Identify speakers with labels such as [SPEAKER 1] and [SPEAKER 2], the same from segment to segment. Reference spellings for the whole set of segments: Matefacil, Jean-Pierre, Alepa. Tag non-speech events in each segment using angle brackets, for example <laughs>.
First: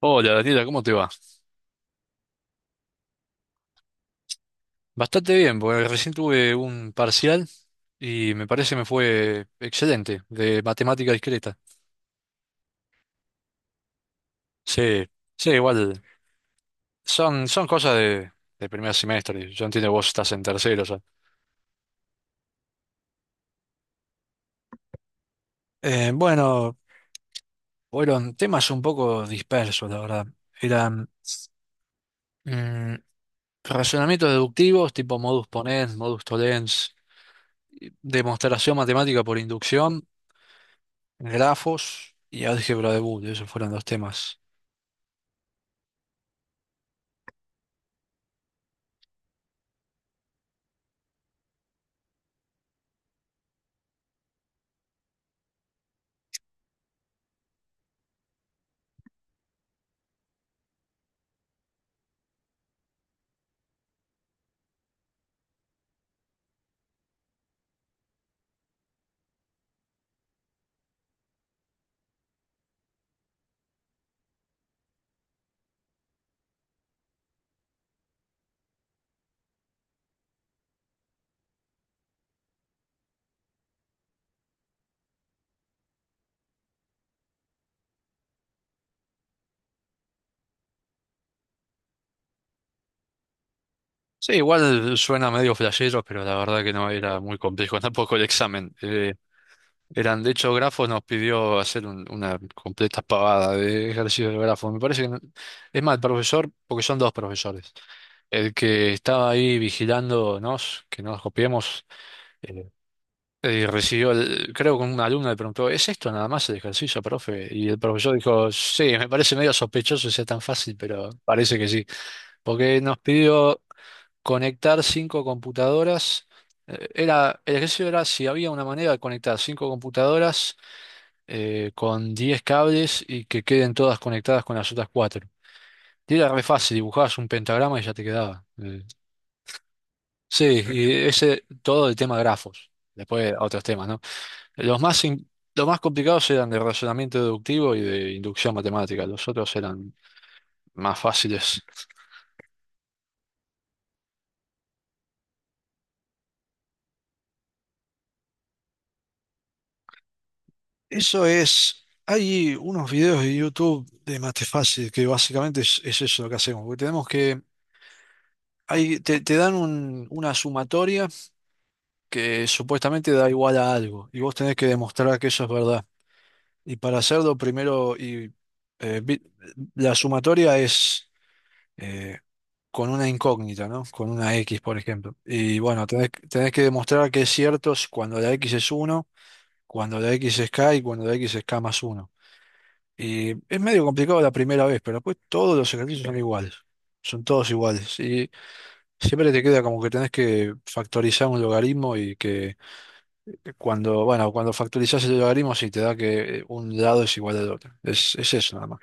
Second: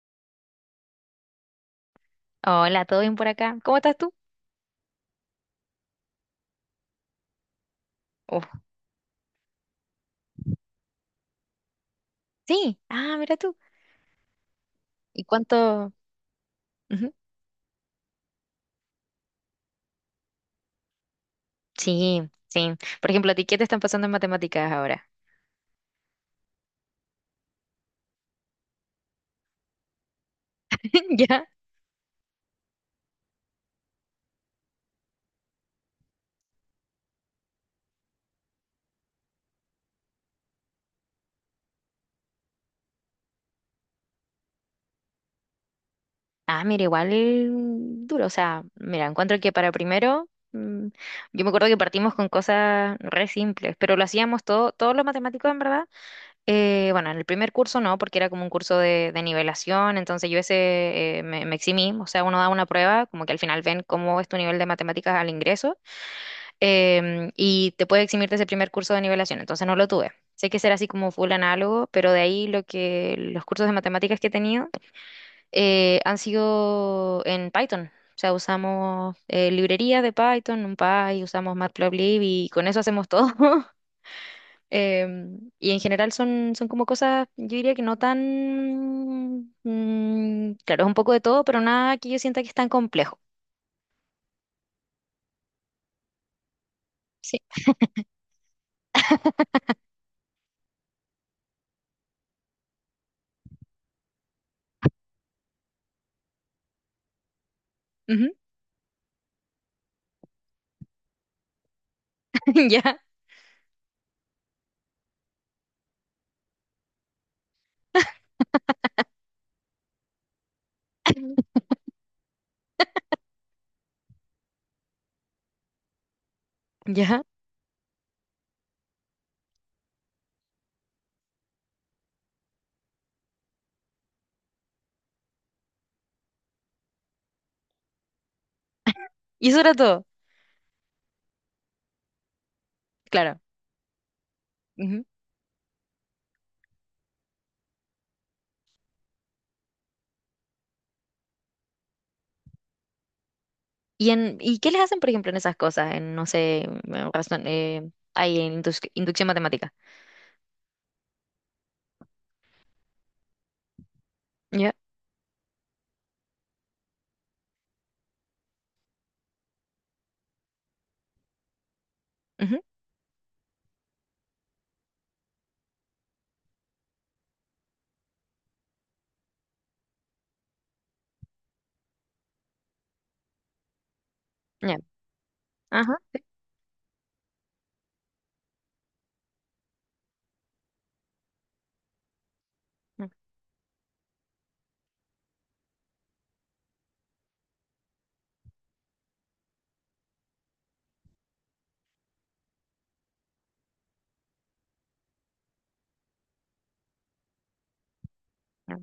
[SPEAKER 1] Hola Daniela, ¿cómo te va?
[SPEAKER 2] Hola, ¿todo bien por acá? ¿Cómo estás tú?
[SPEAKER 1] Bastante bien, porque recién tuve un parcial y
[SPEAKER 2] Oh,
[SPEAKER 1] me parece me fue excelente, de matemática discreta.
[SPEAKER 2] sí, mira tú.
[SPEAKER 1] Sí,
[SPEAKER 2] ¿Y
[SPEAKER 1] sí,
[SPEAKER 2] cuánto?
[SPEAKER 1] igual.
[SPEAKER 2] Ujú.
[SPEAKER 1] Son cosas de primer semestre. Yo entiendo que vos estás en tercero ya.
[SPEAKER 2] Sí, sí. Por ejemplo, ¿a ti qué te están pasando en matemáticas ahora?
[SPEAKER 1] Bueno, fueron temas un poco dispersos, la verdad.
[SPEAKER 2] <laughs>
[SPEAKER 1] Eran
[SPEAKER 2] ¿Ya?
[SPEAKER 1] mm, razonamientos deductivos, tipo modus ponens, modus tollens, y demostración matemática por inducción, grafos y álgebra de Boole. Esos fueron los temas.
[SPEAKER 2] Ah, mira, igual duro. O sea, mira, encuentro que para primero, yo me acuerdo que partimos con cosas re simples, pero lo hacíamos todo, todos los matemáticos en verdad. Bueno, en el primer curso no, porque era como un curso de nivelación, entonces yo ese me eximí. O sea, uno da una prueba, como que al final ven cómo es tu nivel de matemáticas al ingreso. Y te puede eximir de ese primer curso de nivelación, entonces no lo tuve. Sé que será así como full análogo, pero de ahí lo que los cursos de matemáticas que he tenido han sido en Python. O sea, usamos librerías de Python, NumPy, usamos Matplotlib y con eso hacemos todo. <laughs> Y en general son como cosas, yo diría que no tan... claro, es un poco de todo, pero nada que yo sienta que es tan complejo.
[SPEAKER 1] Sí, igual suena medio flashero, pero la verdad que no era muy
[SPEAKER 2] Sí.
[SPEAKER 1] complejo <laughs> tampoco el examen. Eran, de hecho, grafos nos pidió hacer una completa pavada de ejercicios de grafos. Me parece que, es más, el profesor, porque son dos profesores,
[SPEAKER 2] Ujú.
[SPEAKER 1] el que estaba ahí vigilándonos, que no nos copiemos, eh,
[SPEAKER 2] <laughs> Ya,
[SPEAKER 1] recibió, creo que un alumno le preguntó, ¿es esto nada más el ejercicio, profe? Y el profesor dijo, sí, me parece medio sospechoso que sea tan fácil, pero parece que sí, porque nos pidió conectar cinco computadoras.
[SPEAKER 2] ya.
[SPEAKER 1] Era, el ejercicio era si había una manera de conectar cinco computadoras con 10 cables y que queden todas conectadas con las otras cuatro. Y era re fácil, dibujabas un pentagrama y ya te quedaba.
[SPEAKER 2] Y eso era todo.
[SPEAKER 1] Sí, y ese todo el tema grafos. Después
[SPEAKER 2] Claro.
[SPEAKER 1] otros temas, ¿no? Los más, in- los más complicados eran de razonamiento deductivo y de inducción matemática. Los otros eran más fáciles.
[SPEAKER 2] ¿Y qué les hacen, por ejemplo, en esas cosas? En, no sé, en razón, ahí en indus- inducción matemática.
[SPEAKER 1] Eso es, hay unos videos de YouTube de
[SPEAKER 2] Ya,
[SPEAKER 1] Matefacil que básicamente es eso lo que hacemos, porque tenemos que, hay, te dan una sumatoria que
[SPEAKER 2] ujú,
[SPEAKER 1] supuestamente da igual a algo, y vos tenés que demostrar que eso es verdad. Y para hacerlo primero, eh, vi- la sumatoria es eh, con una incógnita, ¿no? Con una X, por
[SPEAKER 2] ya,
[SPEAKER 1] ejemplo. Y bueno,
[SPEAKER 2] ajá.
[SPEAKER 1] tenés que demostrar que es cierto cuando la X es uno, cuando la X es K y cuando la X es K más uno.
[SPEAKER 2] Mm,
[SPEAKER 1] Y es medio complicado la primera vez, pero después todos los ejercicios son iguales. Son todos iguales. Y siempre te queda como que tenés que factorizar un logaritmo y que cuando, bueno, cuando factorizás el logaritmo sí te da que un lado es igual al otro. Es eso nada
[SPEAKER 2] ya.
[SPEAKER 1] más.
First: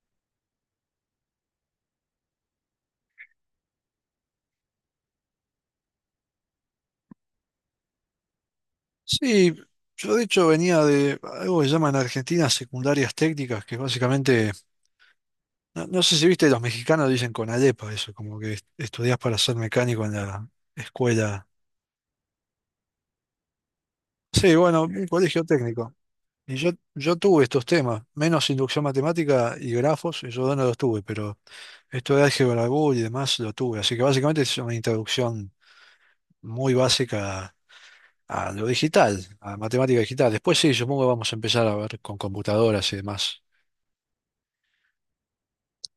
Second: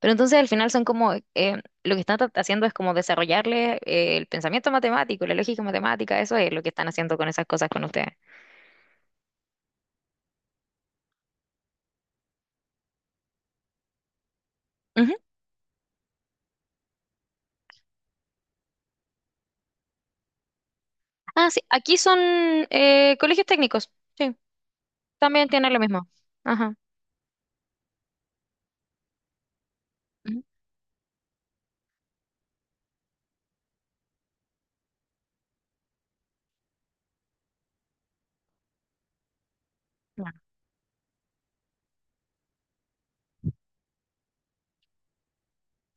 [SPEAKER 2] Pero entonces al final son como, lo que están haciendo es como desarrollarle el pensamiento matemático, la lógica matemática, eso es lo que están haciendo con esas cosas con ustedes.
[SPEAKER 1] Sí, yo de hecho venía de algo que llaman en Argentina secundarias técnicas, que básicamente,
[SPEAKER 2] Ujú.
[SPEAKER 1] no, no sé si viste, los mexicanos dicen con Alepa eso, como que estudiás para ser mecánico en la escuela.
[SPEAKER 2] Ah, sí, aquí son colegios técnicos, sí,
[SPEAKER 1] Sí, bueno, un colegio
[SPEAKER 2] también tienen lo
[SPEAKER 1] técnico.
[SPEAKER 2] mismo.
[SPEAKER 1] Y yo,
[SPEAKER 2] Ajá.
[SPEAKER 1] yo tuve estos temas, menos inducción matemática y grafos, y
[SPEAKER 2] Ujú,
[SPEAKER 1] yo no los tuve, pero esto de álgebra Boole y demás lo tuve. Así que básicamente es una introducción muy básica a lo digital, a matemática digital.
[SPEAKER 2] ya.
[SPEAKER 1] Después sí, supongo que vamos a empezar a ver con computadoras y demás.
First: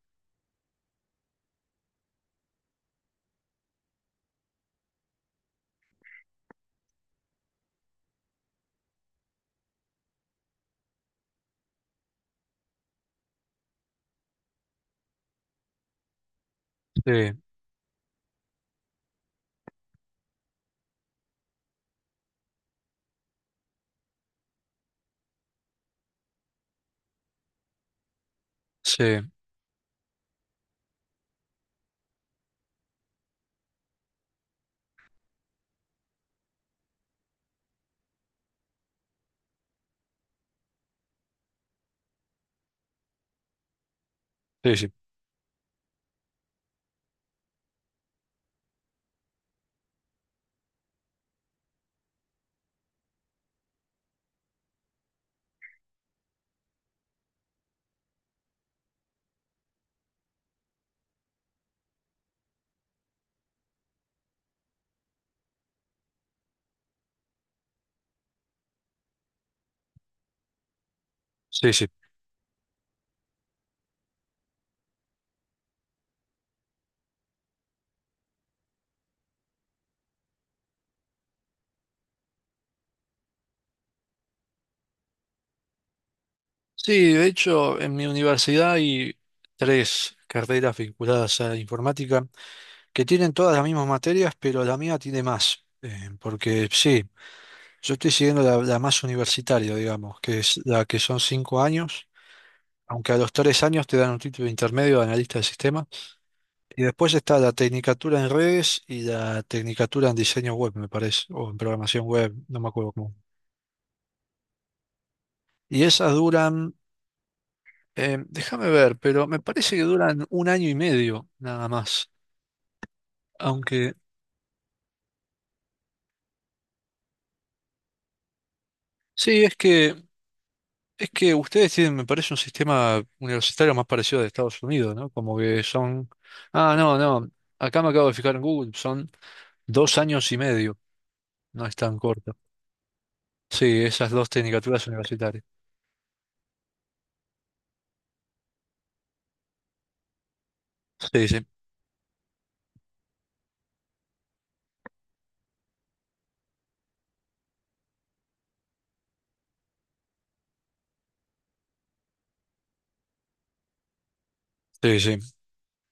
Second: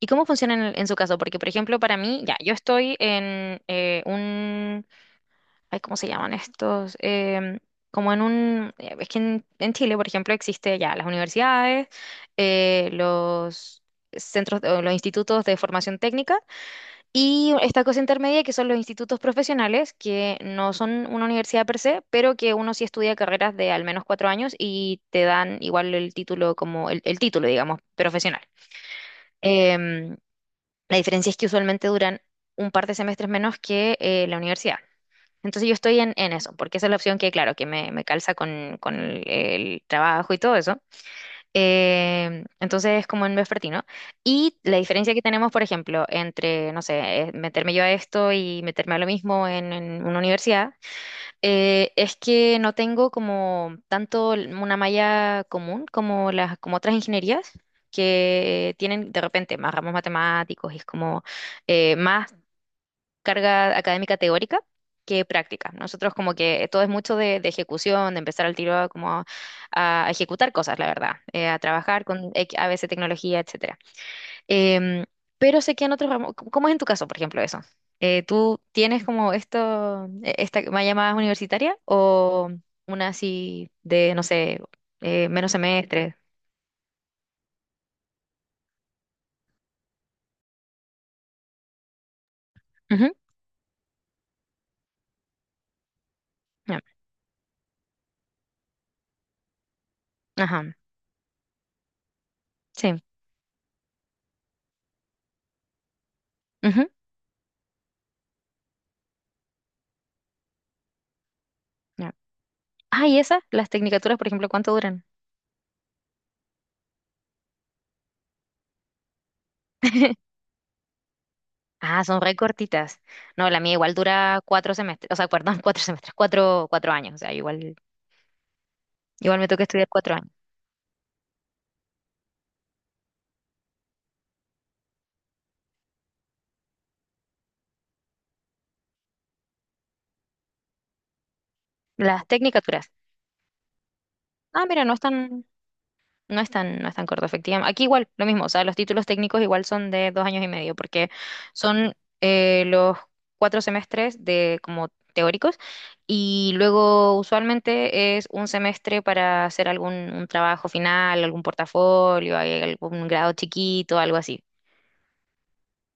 [SPEAKER 2] ¿Y cómo funciona en su caso? Porque, por ejemplo, para mí, ya, yo estoy en ay, ¿cómo se llaman estos? Como en un, es que en Chile, por ejemplo, existe ya las universidades, los centros, o los institutos de formación técnica
[SPEAKER 1] Sí,
[SPEAKER 2] y esta cosa intermedia que son los institutos profesionales, que no son una universidad per se, pero que uno sí estudia carreras de al menos cuatro años y te dan igual el título como el título, digamos, profesional.
[SPEAKER 1] sí,
[SPEAKER 2] Em, la diferencia es que usualmente duran un par de semestres menos que la universidad. Entonces yo estoy en eso, porque esa es la opción que, claro, que me calza con el trabajo y todo eso. Entonces es como en vespertino. Y
[SPEAKER 1] sí,
[SPEAKER 2] la
[SPEAKER 1] sí,
[SPEAKER 2] diferencia que tenemos, por ejemplo, entre, no sé, meterme yo a esto y meterme a lo mismo en una universidad, es que no tengo como tanto una malla común como las, como otras ingenierías. Que tienen de repente más ramos matemáticos y es como más carga académica teórica que práctica. Nosotros como que todo es mucho de ejecución, de empezar al tiro a, como a ejecutar cosas, la verdad, a
[SPEAKER 1] sí, sí.
[SPEAKER 2] trabajar con a veces tecnología, etcétera. Em, pero sé que en otros ramos, ¿cómo es en tu caso, por ejemplo, eso? ¿Tú tienes como esto, esta más llamada universitaria o una así de, no sé, menos semestres?
[SPEAKER 1] Sí, de hecho, en mi universidad hay tres carreras vinculadas a informática que
[SPEAKER 2] Ujú,
[SPEAKER 1] tienen todas las mismas materias, pero la mía tiene más. Porque
[SPEAKER 2] ya.
[SPEAKER 1] sí. Yo estoy siguiendo la más universitaria, digamos, que es
[SPEAKER 2] Ajá,
[SPEAKER 1] la que son 5 años,
[SPEAKER 2] sí.
[SPEAKER 1] aunque a los 3 años te dan un título intermedio de analista de sistemas. Y
[SPEAKER 2] Ujú,
[SPEAKER 1] después está la tecnicatura en redes y la tecnicatura en diseño web, me parece, o en programación
[SPEAKER 2] ya.
[SPEAKER 1] web, no me acuerdo
[SPEAKER 2] Ah,
[SPEAKER 1] cómo.
[SPEAKER 2] ¿y esas? Las tecnicaturas, por ejemplo, ¿cuánto duran?
[SPEAKER 1] Y esas duran, déjame ver, pero me parece que
[SPEAKER 2] <laughs>
[SPEAKER 1] duran un año y medio nada
[SPEAKER 2] Ah,
[SPEAKER 1] más.
[SPEAKER 2] son re cortitas. No, la mía igual
[SPEAKER 1] Aunque
[SPEAKER 2] dura cuatro semestres, o sea, perdón, <laughs> cuatro semestres, cuatro años. O sea, igual, igual
[SPEAKER 1] sí,
[SPEAKER 2] me
[SPEAKER 1] es
[SPEAKER 2] toca estudiar
[SPEAKER 1] que
[SPEAKER 2] cuatro años.
[SPEAKER 1] Es que ustedes tienen, me parece, un sistema universitario más parecido al de Estados Unidos, ¿no? Como que son. Ah, no, no. Acá me acabo de fijar en Google. Son 2 años y medio. No es tan
[SPEAKER 2] Las
[SPEAKER 1] corto.
[SPEAKER 2] tecnicaturas.
[SPEAKER 1] Sí, esas dos
[SPEAKER 2] Ah, mira,
[SPEAKER 1] tecnicaturas universitarias.
[SPEAKER 2] no es tan corto, efectivamente. Aquí igual, lo mismo, o sea, los títulos técnicos igual son de dos años y medio, porque
[SPEAKER 1] Sí, sí,
[SPEAKER 2] son los cuatro semestres de como teóricos, y luego usualmente es un semestre para hacer algún un trabajo final, algún portafolio, hay algún grado chiquito, algo así.
[SPEAKER 1] sí, sí.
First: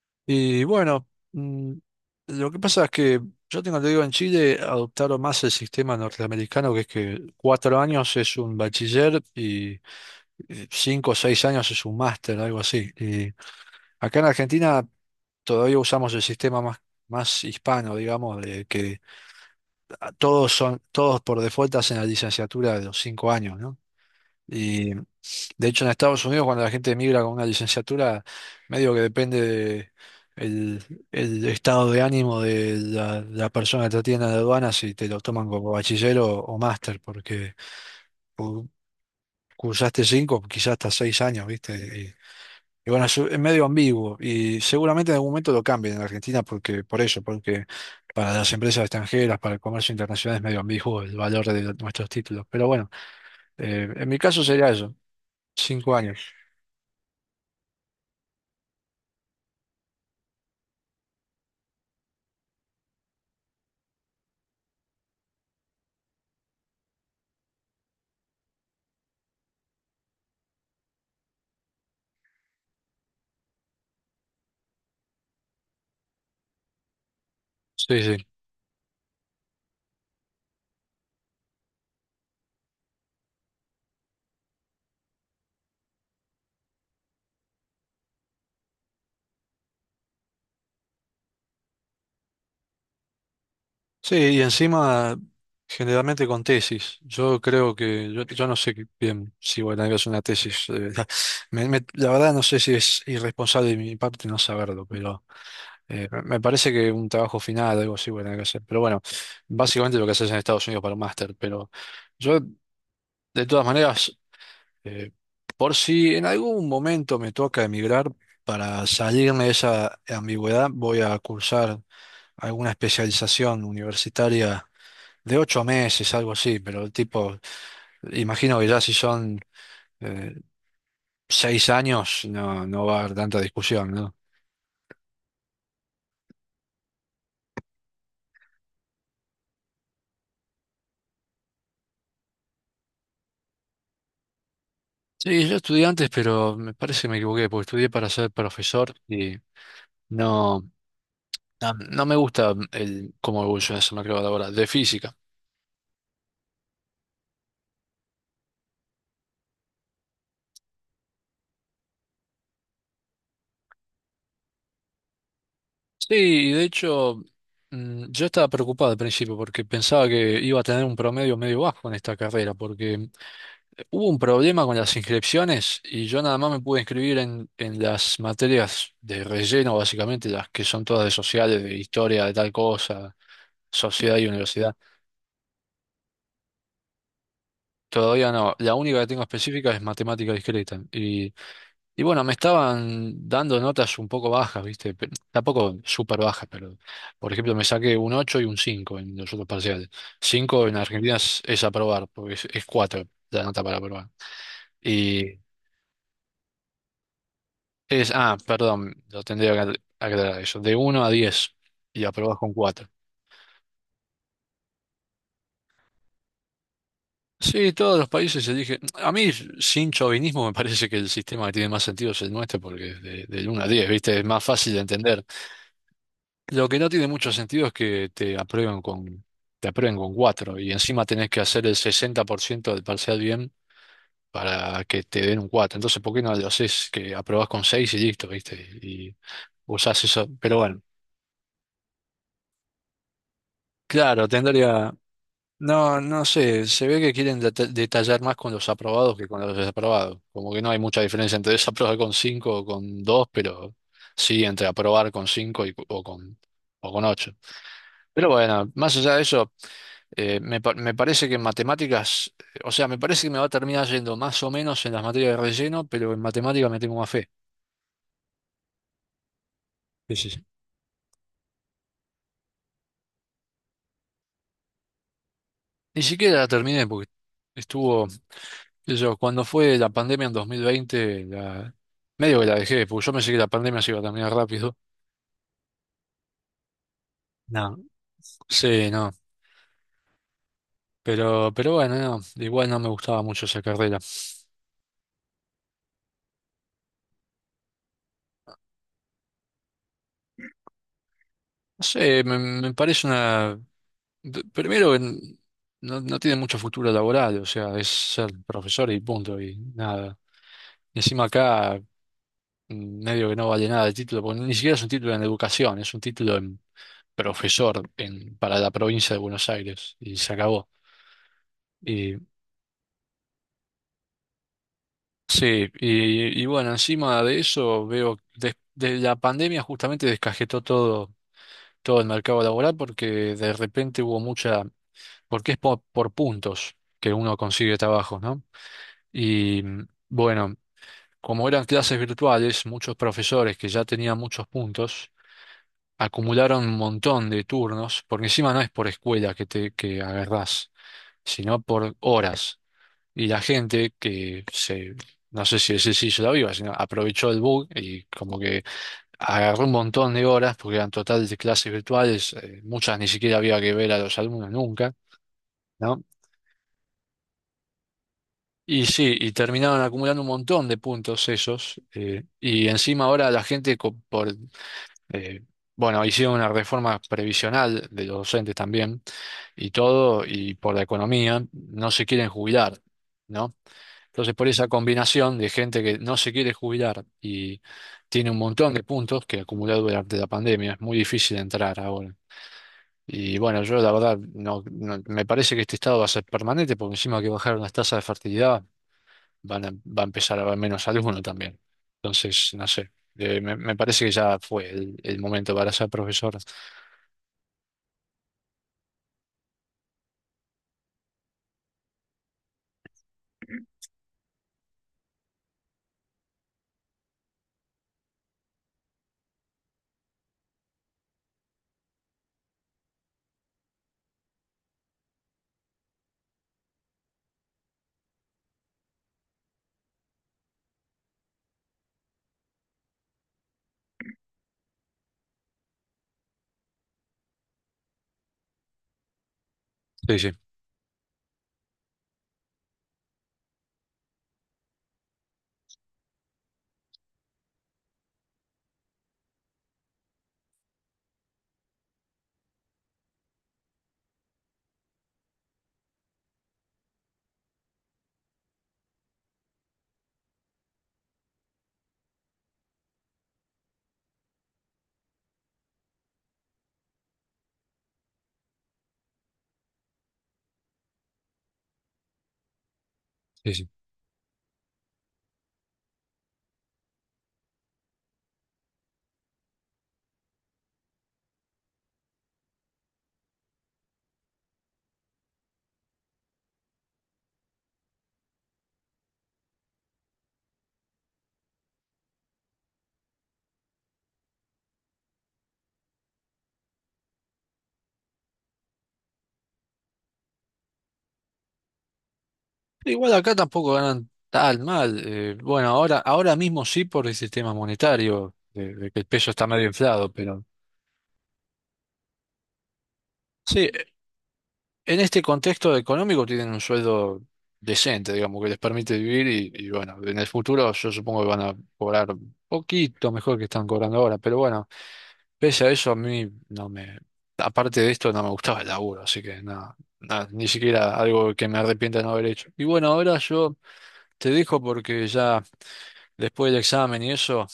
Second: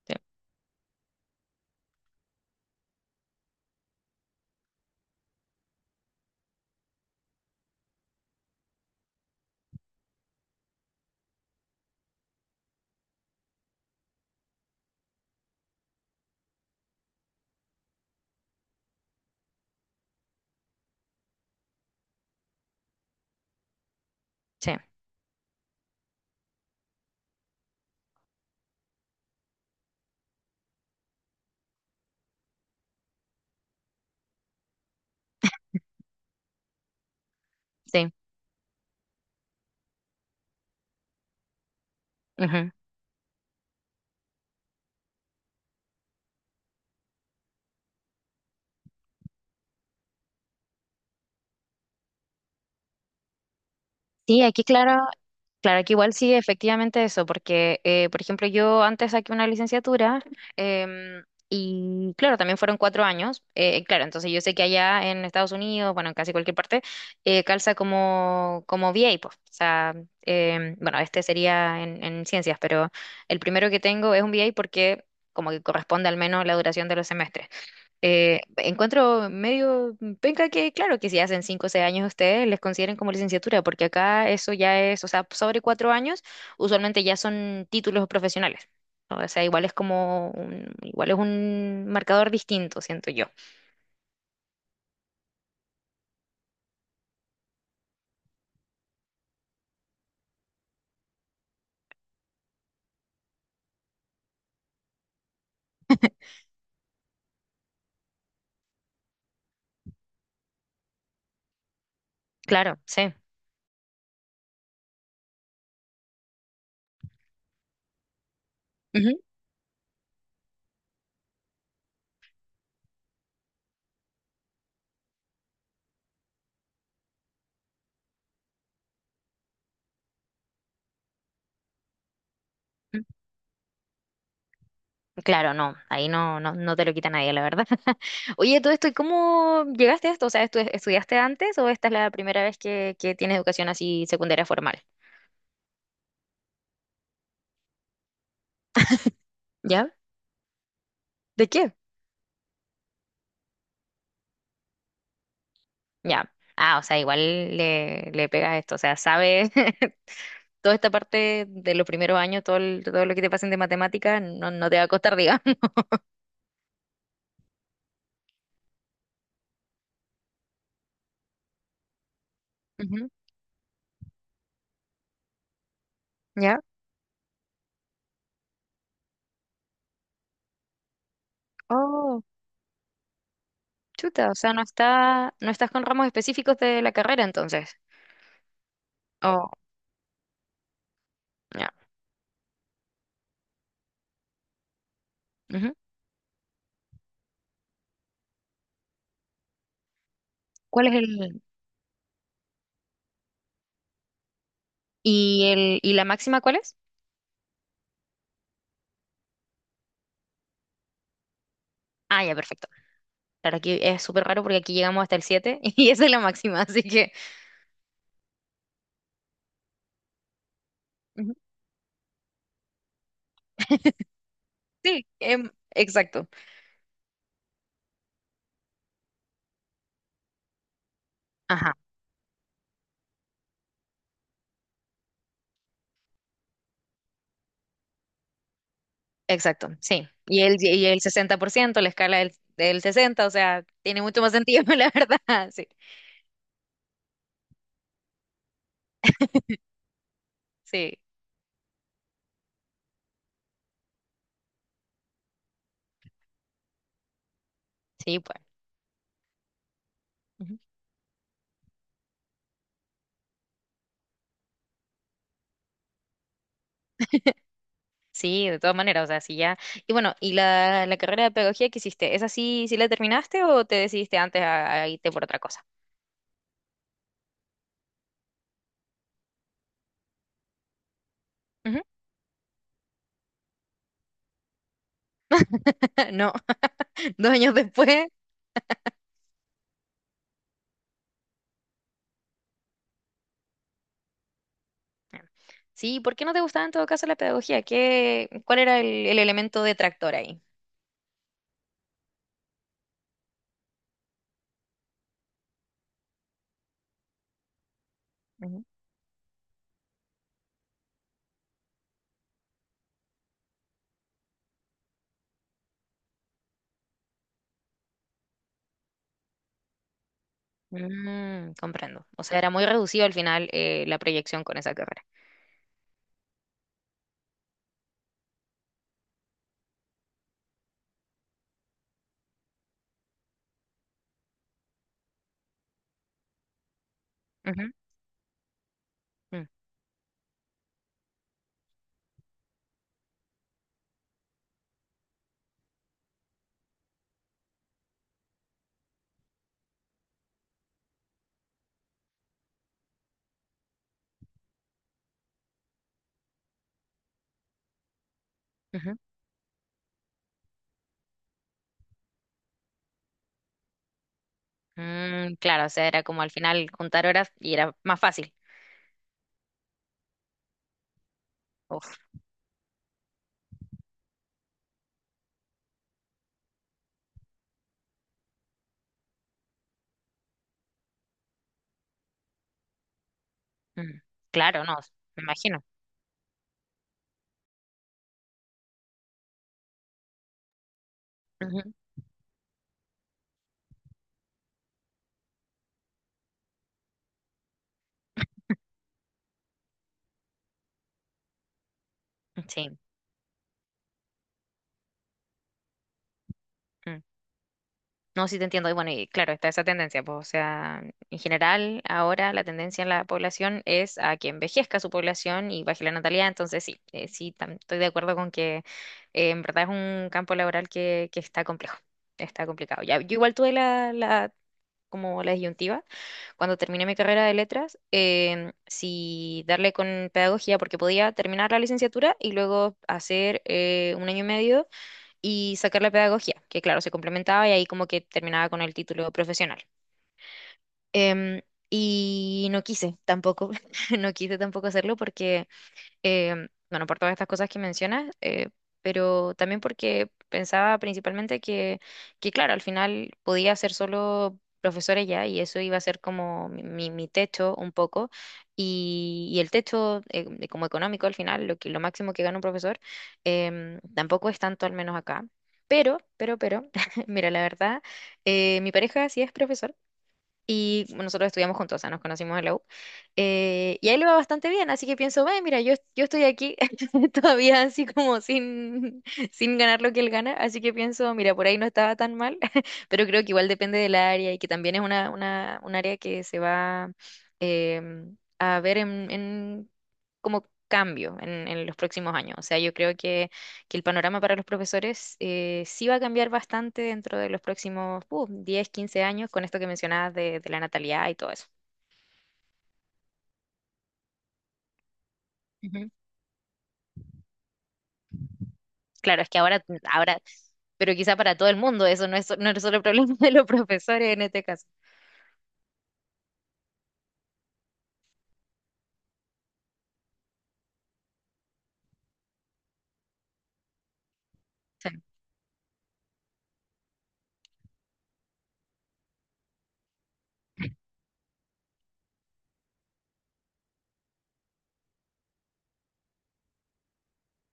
[SPEAKER 2] Sí,
[SPEAKER 1] Y bueno, mm, lo que pasa es que yo tengo, te digo, en Chile adoptaron más el sistema norteamericano, que es que 4 años es un bachiller y 5 o 6 años es un máster, algo así. Y acá en Argentina todavía usamos el sistema más hispano, digamos, de que todos por default hacen la licenciatura de los 5 años, ¿no?
[SPEAKER 2] sí.
[SPEAKER 1] Y de hecho en Estados Unidos cuando la gente emigra con una licenciatura, medio que depende de el estado de ánimo de la persona que te atiende en la aduana, si te lo toman como bachiller o máster, porque
[SPEAKER 2] Sí.
[SPEAKER 1] cu- cursaste 5, quizás hasta 6 años, ¿viste?
[SPEAKER 2] Ujú.
[SPEAKER 1] Y bueno, es medio ambiguo y seguramente en algún momento lo cambien en Argentina porque, por eso, porque para las empresas extranjeras, para el comercio internacional es medio ambiguo el valor de nuestros títulos. Pero bueno, en mi caso
[SPEAKER 2] Sí, aquí
[SPEAKER 1] sería eso,
[SPEAKER 2] claro, claro que
[SPEAKER 1] cinco
[SPEAKER 2] igual
[SPEAKER 1] años.
[SPEAKER 2] sí, efectivamente eso, porque, por ejemplo, yo antes saqué una licenciatura em, y, claro, también fueron cuatro años. Claro, entonces yo sé que allá en Estados Unidos, bueno, en casi cualquier parte, calza como, como VA, pues. O sea, bueno, este sería en ciencias, pero el primero que tengo es un VA porque como que corresponde al menos la duración de los semestres.
[SPEAKER 1] Sí, sí.
[SPEAKER 2] Encuentro medio penca que, claro, que si hacen cinco o seis años ustedes les consideren como licenciatura, porque acá eso ya es, o sea, sobre cuatro años, usualmente ya son títulos profesionales. ¿No? O sea, igual es un marcador distinto, siento yo.
[SPEAKER 1] Sí, y encima generalmente con tesis. Yo creo que, yo no sé bien si voy a tener hacer una tesis. <laughs> La verdad no sé si es irresponsable de mi parte no saberlo, pero me parece que un trabajo final, algo así, voy a tener que hacer. Pero bueno, básicamente lo que haces en Estados Unidos para un máster. Pero yo,
[SPEAKER 2] Claro, sí.
[SPEAKER 1] de todas maneras, eh, por si en algún momento me toca emigrar, para
[SPEAKER 2] Ujú.
[SPEAKER 1] salirme de esa ambigüedad, voy a cursar alguna especialización universitaria de 8 meses, algo así. Pero tipo, imagino que ya si son eh, 6 años, no, no va a haber tanta discusión, ¿no?
[SPEAKER 2] Claro, no, ahí no te lo quita nadie, la verdad. <laughs> Oye, todo esto, ¿y cómo llegaste a esto? O sea, estudiaste antes o esta es la primera vez que tienes educación así secundaria formal?
[SPEAKER 1] Sí, yo estudié antes, pero me parece que me equivoqué, porque estudié para ser profesor y
[SPEAKER 2] ¿Ya?
[SPEAKER 1] no,
[SPEAKER 2] ¿De
[SPEAKER 1] no,
[SPEAKER 2] qué?
[SPEAKER 1] no me gusta el cómo evoluciona ese mercado laboral de física.
[SPEAKER 2] Ya. Ah, o sea, igual le pegas esto, o sea, sabe <laughs> toda esta parte de los primeros años, todo, todo lo que te pasen de matemática, no, no te va a costar, digamos. <laughs>
[SPEAKER 1] Sí, y de hecho, yo estaba preocupado al principio porque pensaba que iba a tener un promedio medio bajo en esta carrera, porque
[SPEAKER 2] Ujú,
[SPEAKER 1] hubo un problema con las inscripciones y yo nada más me
[SPEAKER 2] ¿ya?
[SPEAKER 1] pude inscribir en las materias de relleno, básicamente, las que son todas de sociales, de
[SPEAKER 2] Oh,
[SPEAKER 1] historia, de tal cosa, sociedad y
[SPEAKER 2] chuta, o sea, no
[SPEAKER 1] universidad.
[SPEAKER 2] está, no estás con ramos específicos de la carrera entonces.
[SPEAKER 1] Todavía no. La única que tengo
[SPEAKER 2] Oh,
[SPEAKER 1] específica es matemática discreta. Y,
[SPEAKER 2] ya.
[SPEAKER 1] y bueno, me estaban dando notas un poco bajas, ¿viste?
[SPEAKER 2] Ujú.
[SPEAKER 1] Tampoco súper bajas, pero por ejemplo me saqué un 8 y un 5 en los otros parciales. Cinco en
[SPEAKER 2] ¿Cuál es
[SPEAKER 1] Argentina es, es aprobar, porque es 4 la nota para aprobar. Y
[SPEAKER 2] el, y la máxima cuál es?
[SPEAKER 1] Perdón, lo tendría que aclarar eso. De uno a 10 y
[SPEAKER 2] Ah, ya,
[SPEAKER 1] aprobás con
[SPEAKER 2] perfecto.
[SPEAKER 1] cuatro.
[SPEAKER 2] Claro, aquí es súper raro porque aquí llegamos hasta el 7 <laughs> y esa es la máxima, así que
[SPEAKER 1] Sí, todos los países se dije, a mí sin chauvinismo me parece que el
[SPEAKER 2] ujú.
[SPEAKER 1] sistema que tiene más sentido es el nuestro porque es del 1 a 10,
[SPEAKER 2] <laughs>
[SPEAKER 1] ¿viste? Es más fácil de
[SPEAKER 2] Sí,
[SPEAKER 1] entender.
[SPEAKER 2] exacto.
[SPEAKER 1] Lo que no tiene mucho sentido es que te aprueben con 4 y encima tenés que hacer
[SPEAKER 2] Ajá.
[SPEAKER 1] el 60% del parcial bien para que te den un 4. Entonces, ¿por qué no lo haces que aprobás con 6 y listo, ¿viste? Y
[SPEAKER 2] Exacto,
[SPEAKER 1] usás
[SPEAKER 2] sí.
[SPEAKER 1] eso. Pero bueno,
[SPEAKER 2] Y el 60%, la escala del 60, o sea, tiene mucho
[SPEAKER 1] claro,
[SPEAKER 2] más sentido, <laughs> la
[SPEAKER 1] tendría.
[SPEAKER 2] verdad. Sí,
[SPEAKER 1] No, no sé, se ve que quieren detallar más con los aprobados que con los desaprobados. Como que no hay
[SPEAKER 2] sí,
[SPEAKER 1] mucha diferencia entre <laughs> desaprobar con cinco o con 2, pero sí entre aprobar con 5 o con 8.
[SPEAKER 2] sí,
[SPEAKER 1] Pero
[SPEAKER 2] pues.
[SPEAKER 1] bueno, más allá de eso, eh,
[SPEAKER 2] Ujú.
[SPEAKER 1] me, pa- me parece que en matemáticas, o sea, me parece que me va a terminar yendo más o menos en las materias de relleno, pero en matemáticas me tengo más fe.
[SPEAKER 2] Sí, de todas maneras, o sea, sí ya. Y bueno,
[SPEAKER 1] Sí, sí,
[SPEAKER 2] ¿y
[SPEAKER 1] sí.
[SPEAKER 2] la carrera de pedagogía que hiciste? ¿Esa sí, sí la terminaste o te decidiste antes a irte por otra cosa?
[SPEAKER 1] Ni siquiera la terminé porque estuvo... qué sé yo, cuando fue la pandemia en 2020,
[SPEAKER 2] Ujú.
[SPEAKER 1] medio que la dejé, porque yo pensé que la pandemia se iba a terminar rápido.
[SPEAKER 2] <laughs> No, dos años
[SPEAKER 1] No.
[SPEAKER 2] después.
[SPEAKER 1] Sí, no. Pero bueno, no, igual no me gustaba mucho esa carrera.
[SPEAKER 2] Sí, ¿por qué no te gustaba en todo caso la pedagogía? ¿Qué, cuál era el elemento detractor ahí?
[SPEAKER 1] No sé, me parece una. Primero, no, no tiene mucho futuro laboral, o sea, es ser
[SPEAKER 2] Ujú.
[SPEAKER 1] profesor y punto, y nada. Y encima acá, medio que no vale nada el título, porque ni siquiera es un título en educación, es un título en profesor para la provincia de Buenos Aires, y se acabó.
[SPEAKER 2] Mm, comprendo. O sea, era muy reducido al final la proyección con esa carrera.
[SPEAKER 1] Sí, y bueno, encima de eso veo, la pandemia justamente descajetó todo, el mercado laboral porque de repente hubo mucha, porque es por puntos que uno
[SPEAKER 2] Ujú,
[SPEAKER 1] consigue trabajo, ¿no? Y bueno, como eran clases virtuales, muchos profesores que ya tenían muchos puntos acumularon un montón de turnos, porque encima no es por escuela que agarrás, sino por horas. Y la gente que se, no sé si ese sí hizo la viva, sino aprovechó el bug y como que
[SPEAKER 2] ujú.
[SPEAKER 1] agarró un montón de horas, porque eran total de clases virtuales, muchas ni siquiera había que ver a los alumnos nunca,
[SPEAKER 2] Mm, claro, o sea, era
[SPEAKER 1] ¿no?
[SPEAKER 2] como al final juntar horas y era más fácil.
[SPEAKER 1] Y sí, y terminaron acumulando un montón de puntos esos,
[SPEAKER 2] Uf,
[SPEAKER 1] y encima ahora la gente, eh, bueno, hicieron una reforma previsional de los docentes también, y todo, y por la economía, no se quieren jubilar, ¿no?
[SPEAKER 2] mm,
[SPEAKER 1] Entonces, por
[SPEAKER 2] claro,
[SPEAKER 1] esa
[SPEAKER 2] no, me
[SPEAKER 1] combinación de
[SPEAKER 2] imagino.
[SPEAKER 1] gente que no se quiere jubilar y tiene un montón de puntos que acumuló durante la pandemia, es muy difícil
[SPEAKER 2] Ujú,
[SPEAKER 1] entrar ahora. Y bueno, yo la verdad, me parece que este estado va a ser permanente, porque encima que bajaron las tasas de fertilidad, va a empezar a haber menos alumnos también. Entonces, no
[SPEAKER 2] sí.
[SPEAKER 1] sé, me parece que ya fue el momento para ser profesor.
[SPEAKER 2] Mm. No, sí te entiendo. Y bueno, y claro, está esa tendencia, pues, o sea, en general, ahora la tendencia en la población es a que envejezca su población y baje la natalidad. Entonces, sí, sí, estoy de acuerdo con que en verdad es un campo laboral que está complejo, está complicado. Ya, yo igual tuve como la disyuntiva cuando terminé mi carrera de letras, si darle con pedagogía, porque podía terminar la licenciatura y luego hacer un año y medio y sacar la pedagogía, que claro, se complementaba y ahí como que terminaba con el título profesional.
[SPEAKER 1] Sí, sí,
[SPEAKER 2] Em, y no quise tampoco, <laughs> no quise tampoco hacerlo porque bueno, por todas estas cosas que mencionas, pero también porque pensaba principalmente que, claro, al final podía ser solo profesora ya y eso iba a ser como mi techo un poco y el techo de como económico al final, lo que, lo máximo que gana un profesor, tampoco es tanto al menos acá. Pero, <laughs> mira, la verdad, mi pareja sí es profesor y nosotros estudiamos juntos, o sea, nos conocimos en la U.
[SPEAKER 1] sí, sí.
[SPEAKER 2] Y ahí le va bastante bien, así que pienso, ve, mira, yo estoy aquí <laughs> todavía así como sin, sin ganar lo que él gana, así que pienso, mira, por ahí no estaba tan mal, <laughs> pero creo que igual depende del área y que también es un área que se va a ver en como cambio en los próximos años. O sea, yo creo que el panorama para los profesores sí va a cambiar bastante dentro de los próximos 10, 15 años con esto que mencionabas de la natalidad y todo eso.
[SPEAKER 1] Igual acá tampoco ganan tan mal. Bueno,
[SPEAKER 2] Ujú.
[SPEAKER 1] ahora mismo sí por el sistema monetario, de que el
[SPEAKER 2] Claro, es
[SPEAKER 1] peso
[SPEAKER 2] que
[SPEAKER 1] está
[SPEAKER 2] ahora,
[SPEAKER 1] medio inflado,
[SPEAKER 2] ahora,
[SPEAKER 1] pero
[SPEAKER 2] pero quizá para todo el mundo, eso no es, no es solo problema <laughs> de los
[SPEAKER 1] sí,
[SPEAKER 2] profesores en este caso.
[SPEAKER 1] en este contexto económico tienen un sueldo decente, digamos, que les permite vivir y bueno, en el futuro yo supongo que van a cobrar poquito mejor que están cobrando ahora, pero bueno,
[SPEAKER 2] Sí. <laughs>
[SPEAKER 1] pese a eso a mí no me, aparte de esto no me gustaba el laburo, así que nada, nada, ni siquiera algo que me arrepienta de no haber hecho. Y bueno, ahora yo te dejo porque ya después del examen y eso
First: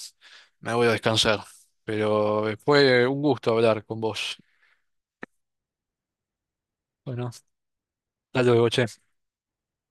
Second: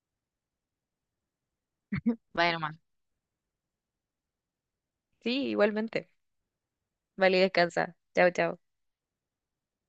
[SPEAKER 1] me voy a descansar. Pero
[SPEAKER 2] Bueno, más.
[SPEAKER 1] fue un gusto hablar con vos.
[SPEAKER 2] Sí, igualmente.
[SPEAKER 1] Bueno,
[SPEAKER 2] Vale, descansa. Chao,
[SPEAKER 1] hasta
[SPEAKER 2] chao.
[SPEAKER 1] luego, che.